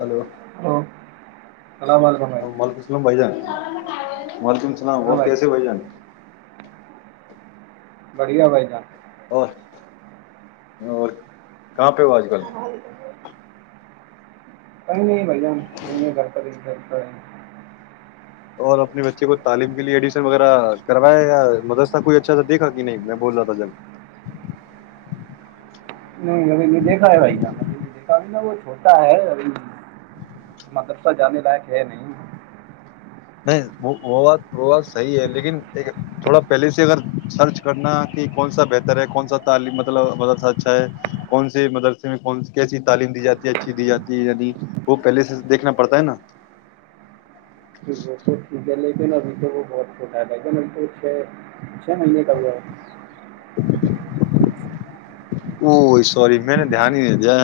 hello hello السلام علیکم بھائی ملک اسلام بائیجان وعلیکم السلام اور کیسے بھائی جان بڑھیا بھائی جان اور اور کہاں پہ ہو آج کل [unintelligible] کئی نہیں بھ جان نہیں گھرپڑ گ اور اپنے بچے کو تعلیم کے لیے ایڈمیشن وغیرہ کروایا یا مدرسہ کوئی اچھا تھا دیکھا کہ نہیں میں بول رہا تھا جب نہیں ابھی نہیں دیکھا ہے بھیا م نہیں دیکھا نا وہ چھوٹا ہے ابھی مدرسہ جانے لائق ہے نہیں وہ نہیں ب وہ بات صحیح ہے لیکن تھوڑا پہلے سے اگر سرچ کرنا کہ کون سا بہتر ہے کون سا تعلی مطلب مدرسہ اچھا ہے کون سے مدرسے میںن کیسی تعلیم دی جاتی ہے اچھی دی جاتی ہے یعنی وہ پہلے سے دیکھنا پڑتا ہے نا وہ تو ٹھیک ہے لیکن ابھی تو وہ بہت فھوٹا گ تو چھ چھ مہینے ک گؤ ا سی میں نے دھیان ہی نہیں دیا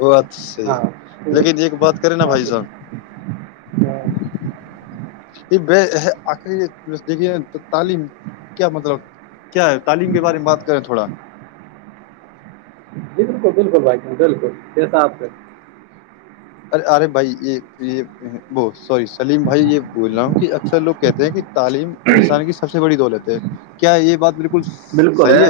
وہ بات صحی ہے ہاں تو لیکن ایک بات کرے نا ہاں بھائی تو صاحب ہاں ج آخر دیکھیے تعلیم کیا مطلب کیا ہے تعلیم کے بارے میں بات کریں تھوڑا جی بالکل بالکل بھائی ج بالکل جیسا آپ سے ارے ارے بھائی یہ یہ ب سوری سلیم بھائی یہ بول رہا ہوں کہ اکثر لوگ کہتے ہیں کہ تعلیم انسان کی سب سے بڑی دولت ہے کیا یہ بات بالکل بالکل ہے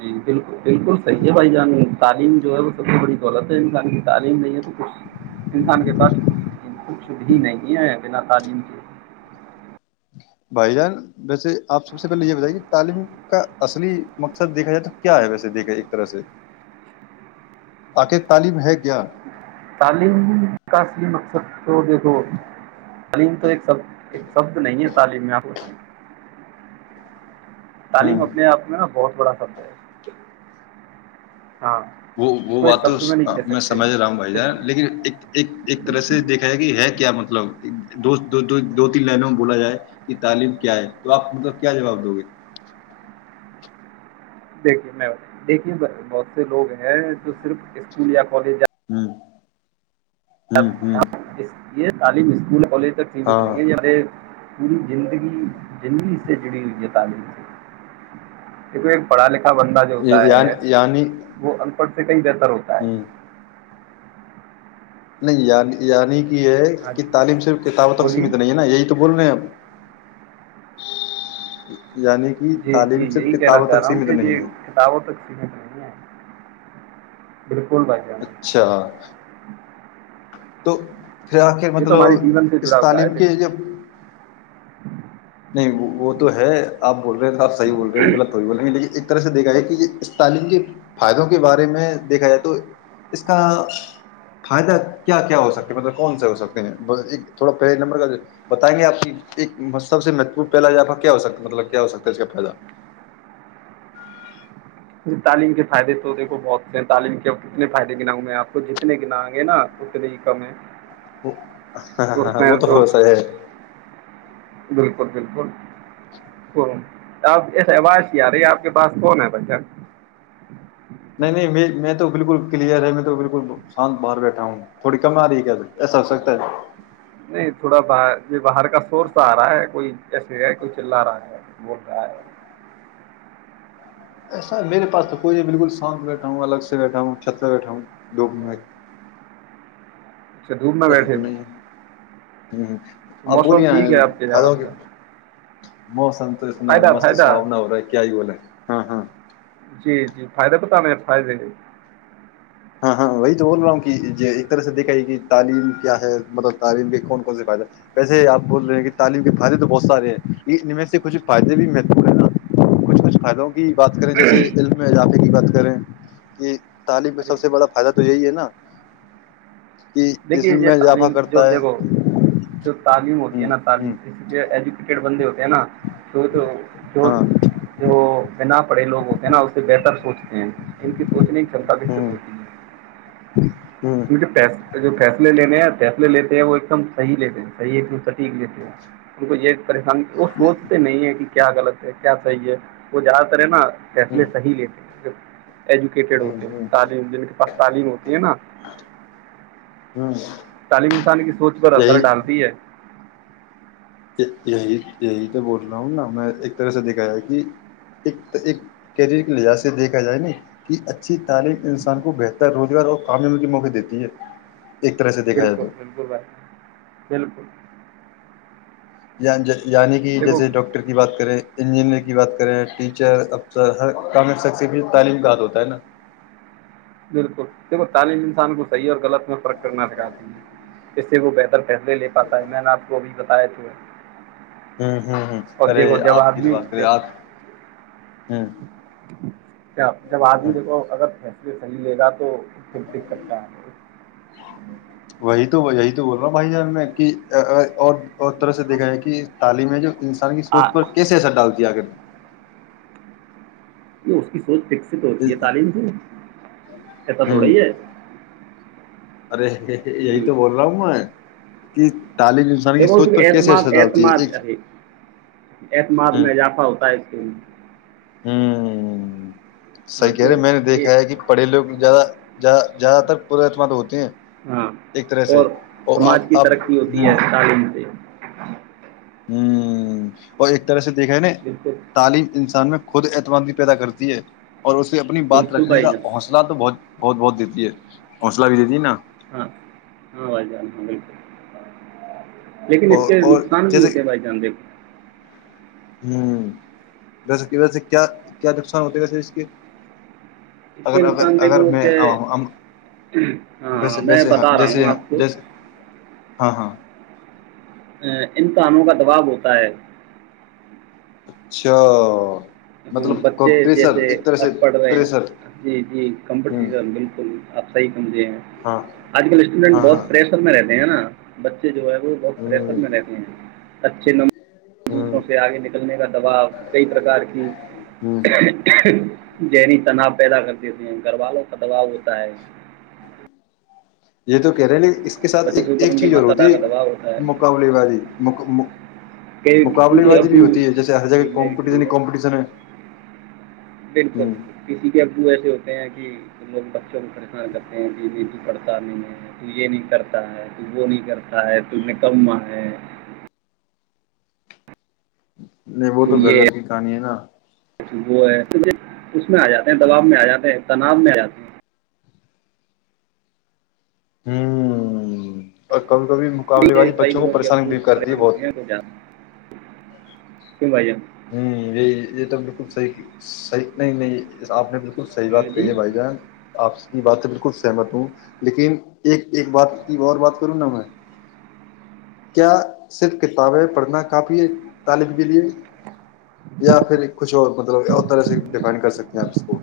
جی بالکل بالکل سحی ہے بھائی جان تعلیم جو ہے وہ سب سے بڑی دولت ہے انسان کی تعلیم نہیں ہے تو کچ انسان کے پاتھ کچھ بھی نہیں ہے بنا تعلیم کے بھائی جان ویسے آپ سب سے پہلے یہ بتائیے کہ تعلیم کا اصلی مقصد دیکھا جائے تو کیا ہے ویسے دیکھ ایک طرح سے آخر تعلیم ہے کیا تعلیم کا اصلی مقصد تو دیکھو تعلیم تو ایک ایک شبد نہیں ہے تعلیم میں آپ کو بتانا تعلیم ہوں اپنے آپ میں نا بہت بڑا سبد ہے ہاں وہ اس وہ کو ایک بات تو شبد نہیں کہہ میں سکتے سمجھ رہا ہوں بھائی جان جیسے- لیکن ایک طرح سے دیکھا ج کہ ہے کیا مطب مطلب دو دو تین لائنوں میں بولا جائے کہ تعلیم کیا ہے تو آپ کو مطلب کیا جواب دو گے دیکھیے میں دیکھیے سر بہت سے لوگ ہیں جو صرف اسکول یا کالج [inaudible] جب ہوں ہوں ہم اس یہ تعلیم اسکول کالج ت کیقت نہیں ہاں ہے یاہ پوری زندگی زندگی سے جڑی ہوئی ہے تعلیم سے ایک پڑھا لکھا بندہ جو ہوتا ہے یعنی یعنی وہ پ ک د ضرت ہے ہوں نہیں یع یعنی یہ ہے ہاں کہ جی تعلیم صرف کتابوں تک بولیے سیمت نہیں ہے نا یہی تو بولےپ [inaudible] جی جی یہی کہنا چاہ رہا ہوں سیمت کہ یہ نہیں ہے کتابوں تک سمت نہیں ہے بالکل بھائی جان اچھا تو پھر آخر یہ تو مطلب ہمارے جیون سے اس جڑا ہوا ہے تعلیم کے دیکھو جو نہیں وہ تو ہے اب بول رہے ہیں آ صحی بول رہے ہیں لط ہو بول رہے ہیں لیک ایک سے دیکا جائے کہ تعلیم کے فائدوں کے بارے میں دیکھا جائے تو اس کا فائدہ کیا کیا ہو سکتا مطلب کون سے ہو سکتے ہیں تھوڑا پہلے نمبر کا بتائیں گے آپ ایک سب سے مہتوپور پہلاپ کیا ہو سکتا مطلب کیا ہو سکتا ہے اس کا فدہ جی تعلیم کے فائدے تو دیکھو بہت سے ہیں تعلیم کے ا کتنے فائدے گناؤں میں آپ کو جتنے گناؤں گے نا اتنے ہی کم ہے ہ ہ وہ تو ہو س بالکل بالکل آپ ایس آواز کی آ رہی ہے آپ کے پاس کون ہے بچہ نہیں نہیں میں تو بالکل کلیئر ہے میں تو بالکل شانت باہر بیٹھا ہوں تھوڑی کم آ رہی ہے کیا ایسا ہو سکتا ہے نہیں تھوڑا باہر یہ باہر کا سورس آ رہا ہے کوئی ایسے ہے کوئی چللا رہا ہے بول رہا ہے ایسا میرے پاس تو کوئی نہیں بالکل سانت بیٹھا ہوں الگ سے بیٹھا ہوں چھت پرہ بیٹھا ہوںگ میں اچھا دوور میں بیٹھے تھے ہ [inaudible] موسم ٹھیک ہے آپ کے آوائی کا موسم اتنا مست سہانا ہو رہا ہے کیا ہی بولے ہے ہاں ہاں جی جی فائدہ بتا م فائدے ہاں ہاں وہی تو بول رہا ہوں کہ یہ ایک طرح سے دیکھا یہ کہ تعلیم کیا ہے مطلب تعلیم کے کون کون سے فائدے ویسے آپ بول رہے ہیں کہ تعلیم کے فائدے تو بہت سارے ہیں ان میں سے کچھ فائدے بھی محدور ہیں نا کچھ کچھ فائدوں کی بات کریں جیسے علم میں جاپ کی بات کریں کہ طالب سے ارے سب سے بڑا فائدہ تو یہی ہے نا کہ اس دیکھیے یہ میں اضافہ تعلیم جو کرتا ہے دیکھو جو تعلیم ہوتی ہے ہ نا تعلیم ہ ج کہ ایجوکیٹیڈ بندے ہوتے ہیں ہے نا تو تو جو ہاں جو بنا بڑے لوگ ہوتے ہیں نا اسے بہتر سوچتے ہیں ان کی سوچنے کی چمتا ہ وکست ہوتی ہے ہ کیونکہ پیسے فیصلے لینے فیصلے لیتے ہیں وہ ایک دم صحیح لیتے ہیں صحی ایکم سٹیک لیتے ہیں ان کو یہ پے ہن وہ سوچ تو نہیں ہے کہ کیا غط ہے کیا صحیح ہے وہ زیادہ تر ہے نا ہ فیصلے صحی لیتے ایجوکیٹڈ ہ ہوتے ہیں ہ تعلیم جن کے پاس تعلیم ہوتی ہے نا ہوں تعلیم انسان کی سوچ پر اثر یہی ڈالتی ہے یہی یہی تو بول رہا ہوں نا میں ایک طرح سے دیکھا جائے کہ ایک ایک کیریئر کے لحاظ سے دیکھا جائے نا کہ اچھی تعلیم انسان کو بہتر روزگار اور کامیاب کے موقعے دیتی ہے ایک طرح سے دیکھا جائے بالکل تو بالکل بائی بالکل اں ج یعنی کہ دیکھو جیسے ڈاکٹر کی بات کریں انجینئر کی بات کریں ٹیچر افسر ہر کام شخص تعلیم کا ہات ہوتا ہے نا بالکل دیکھو تعلیم انسان کو صحیح اور غلط میں فرق کرنا چاہاتتی ہے اس سے وہ بہتر فیسے پاتا ہے میں نے آپ کو اب ب آئے تھے [inaudible] ہوں ہوں ہ ارے جب آپ کی د آدمی بات کرے دیکھو آپ ہاں [inaudible] کیا جب آدمی دیکھو غب ہے اس صحیح لے گا تو [inaudible] ک دقت کا [inaudible] وہی تو یہی بول رہا ہوں بھائی جانب میں کہ اور اور طرح سے دیکھا جائے کہ تعلیم ہے جو انسان کی سوچ پر آ- کیسے اثر ڈالتی ہے آخگر تو اس کی [inaudible] سوچ فکس ہوتی ہے تعلیم سے ایسا تھوڑای ہے ارے [inaudible] یہی تو بول رہا ہوں میں کہ [inaudible] کی دیکھو اس سوچ کے پر کیسے اعتماد اثر ڈالتی ہے اعتماد ایک صی اعتماد میں اضافہ ہوتا ہے اس کے ہاں [inaudible] صح ہاں کہہ تو رہے میں نے دیکھا یہ ہے کہ پڑے لو زیادہ زیادہ زیاد تر پرت م ہو کیا [inaudible] ہاں اور سماج کی اب ترقی ہوتی ہوں ہے تعلیم سے ہوں اور ایک طرح سے دیکھا نے بالکل تعلیم انسان میں خود اعتماد بھی پیدا کرتی ہے اور اسے اپنی بات بالکل رکھنے بھائی کا جان حوصلہ تو بہت بہت بہت دیتی ہے حوصلہ بھی دیتی نا ہاں ہاں وہ ج م لیکن اس اور کے اور نقصان بھی جیسے ہوتے ہیں بھائی جان دیک ہوں ویسے کہ وس کیا کیا نقصان ہوتا ہے ویسے اس کے اس کے اگر اگر نقصان اگر دیکھو میں کہ ہم ویسے ہاں میں ویسے بتا رہا جیسے ہوں آپ کو جیسے [unintelligible] ہاں ہاں ان کاموں کا دبؤ ہوتا ہے اچھا ہ مطلب بچے پریشر جیسے ایک طرح سے اب پڑھ رہے ہیں پریشر جی جی ہ کمپٹیشن بالکل آپ صحیح سمجھے ہیں ہاں آج کل اسٹوڈینٹ ہاں ہاں بہت پریشر میں رہتے ہیںا بچ [unintelligible] جو ہے وہ بہت پریشر میں رہتے ہیں اچھے ہ ہ نمبرسوں سے آگے نکلنے کا دباؤ کئی پرکار کے جی ہ ذہنی تناؤ پیدا کر دیتے ہیں گھر والوں کا دباؤ ہوتا ہے یہ تو کہہ رہے نہیں اس کے ساتھ بچوں ایک اوپر ایک ان کے چیز اور ماتا ہوتی پتا ہے کا دباؤ ہوتا ہے مقابلے بازی کہ کسی مقابل کے بازی بھی ابو ہوتی ہے جیسے ہر جی جگہ میری کمپ ہوئی ہے کمپٹیشن ہے بالکل ہ کسی بھی ابو ویسے ہوتے کہ ت لوگ بچوں کو پریشان کرتے ہیں کہ پڑھتا نہیں ہے تو یہ نہیں کرتا ہے تو وہ نہیں کرتا ہے ت کم ہے نہیں وہ تو گھر گھر کی کہانی ہے نا وہ ہے اس میں آ جاتے ہیں دباؤ میں آ جاتے ہیں تناؤ میں آ جاتے ہیں ہوںچ کبھی کبھی مقابلے ٹھیک ہے بازی کئی بچوں کو لوگوں کے پریشانی بھی کرتی ہے بہت کی بھائیے [unintelligible] ہ یہ یہ تو بالکل صحیح صحیح نہیں نہیں آپ نے بالکل بالچ صحی بات ہاں جی کہیے بھائی جان آپ بات تو بالکل سہمت ہوں لیکن ایک ایک بات کی اور بات وں ن میں کیا صرف کتابیں پڑھنا کافی ہے طالب کے لیے یا پھر کچھ اور مطلب اور طرح سے ڈیفائن کر سکتے ہیں آپ اس کو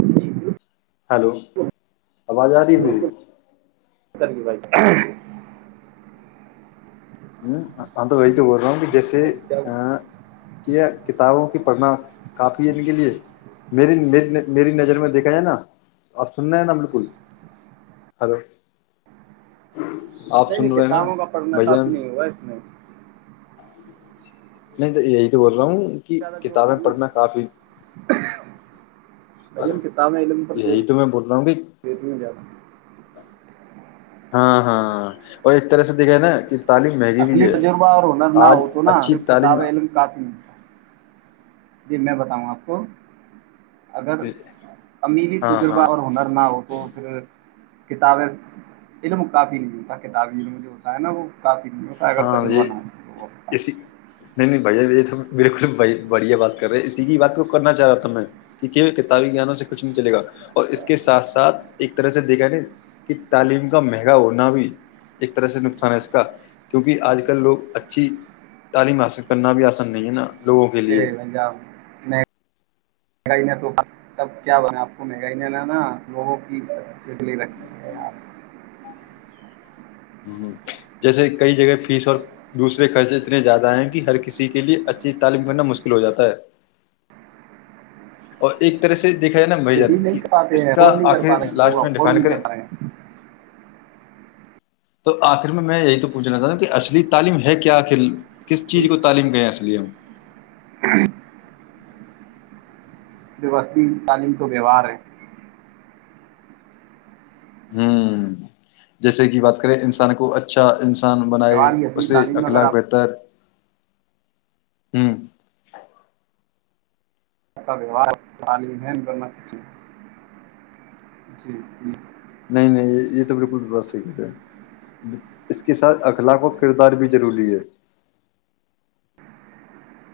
جی ہلو آواز آ رہی مری بالکل بھائی ہ ا ویس ب ران [inaudible] جیسے ہاں جی کیا کہ [unintelligible] کتابوں کی پڑھنا کافی ہے ان کے لیے میری میری نظر میں دیکھا جائے نا آپ سننا ہے نا بالکل ہلو آپ نہیں سن نہیں رہے ہیں نا کتابوں کا پڑھنا کافی نہیں ہوا ایسا [inaudible] نہیں [unintelligible] ج [unintelligible] نہیں تو یہی تو بول رہا ہوں ان کی کتابیں پڑھنا کافی [unintelligible] بھ ج ہم کتابیں علم پر جو یہی تو میں بول رہا ہوں کہ دیتی ہوں جدا [inaudible] ہاں ہاں اور ایک طرح سے دکھ ہے نا کہ تعلیم مہنگی بھی اصلی ہے تجربہ اور ہنر نہ آج ہو تو نہا اچھی صرف تعلیم کتاب علم کافی نہیںتا جی میں بتاؤں آپ کو اگر امیری ہاں تجربہ ہاں اور ہنر نہ ہو تو پھر کتابیں کافی نہیںتا کتاب ع جو ہوتا ہے نا وہ کافی [inaudible] ہاں تجربہ جی نہ ہو تو وہ اس پاس نہیں نہیں بھیا یہ تو بالکل بڑھیا بات کر رہے اسی کی بات کو کرنا چاہ رہا تھا میں کہ کتابی گانوں سے کچھ نہیں چل گا اور اس کے ساتھ ساتھ ایک طرح سے دیکھا ن کہ تعلیم کا مہنگا ہونا بھی ایک طرح سے نقصان ہے اس کا کیونکہ اج کل لوگ اچھی تعلیم حاصل کرنا بھی آسند نہیں ہے نا لوگوں کے س لیے پنجاب میں [inaudible] مہگائی نہ تو تب کیا بنا آپ کو مہنگائی نہ لانا لوگوں کی چلی رکھی ہےپ [inaudible] ہ جیسے کئی جگہ فیس اور دوسرے خرچ اتنے زیادہ ہیں کہ ہر کسی کے لیے اچھی تعلیم کرنا مشکل ہو جاتا ہے اور ایک طرح سے یکا نا بھ آپ جان یہ کہ نہیں کر پاتے اس ہیں کا افورڈ نہیں کر آخر پا رہے ہیں لوگ لاسٹ میں افورڈ ڈیپینڈ نہیں کریں کر پا رہے ہیں تو آخر میں میں یہی تو پوچھنا چاہتا ہوں کہ اصلی تعلیم ہے کیا آخل کس چیز کو ٹھیک تعلیم کے اس لیے ہم [inaudible] وستی تعلیم تو ویوہار ہے [inaudible] ہوں جیسے کہ بات کریں انسان کو اچھا انسان ان بنائے ویوہار کی اس اصلی سے تعلیم اگر اخلاق آپ بہتر [inaudible] ہوں کا ویوار تالمین کرنا سچے جی [inaudible] نہیں نہیں یہ تو بالکلس کریں گ اس کے ساتھ اخلاق و کردار بھی ضروری ہے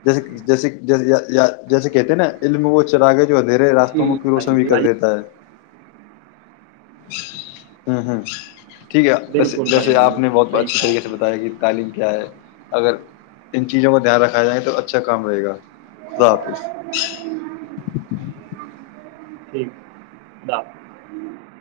جیسے جیسے ج جیسے کہتے ہیں نا علم وہ چراغے ادھیے راستوں میں کی ٹھیک روشن بھی کر بھائی دیتا ہے ہوں ہوں ٹھیک ہے ویسے بالکل ویسے بھائی ہم آپ نے بہت صحیح اچھی کہا طریقے آپ سے نے بتایا کہ تعلیم کیا ہے اگر ان چیزوں کو دھیان رکھا جائے تو اچھا کام رہے گا خدا حافظ ٹھیک ج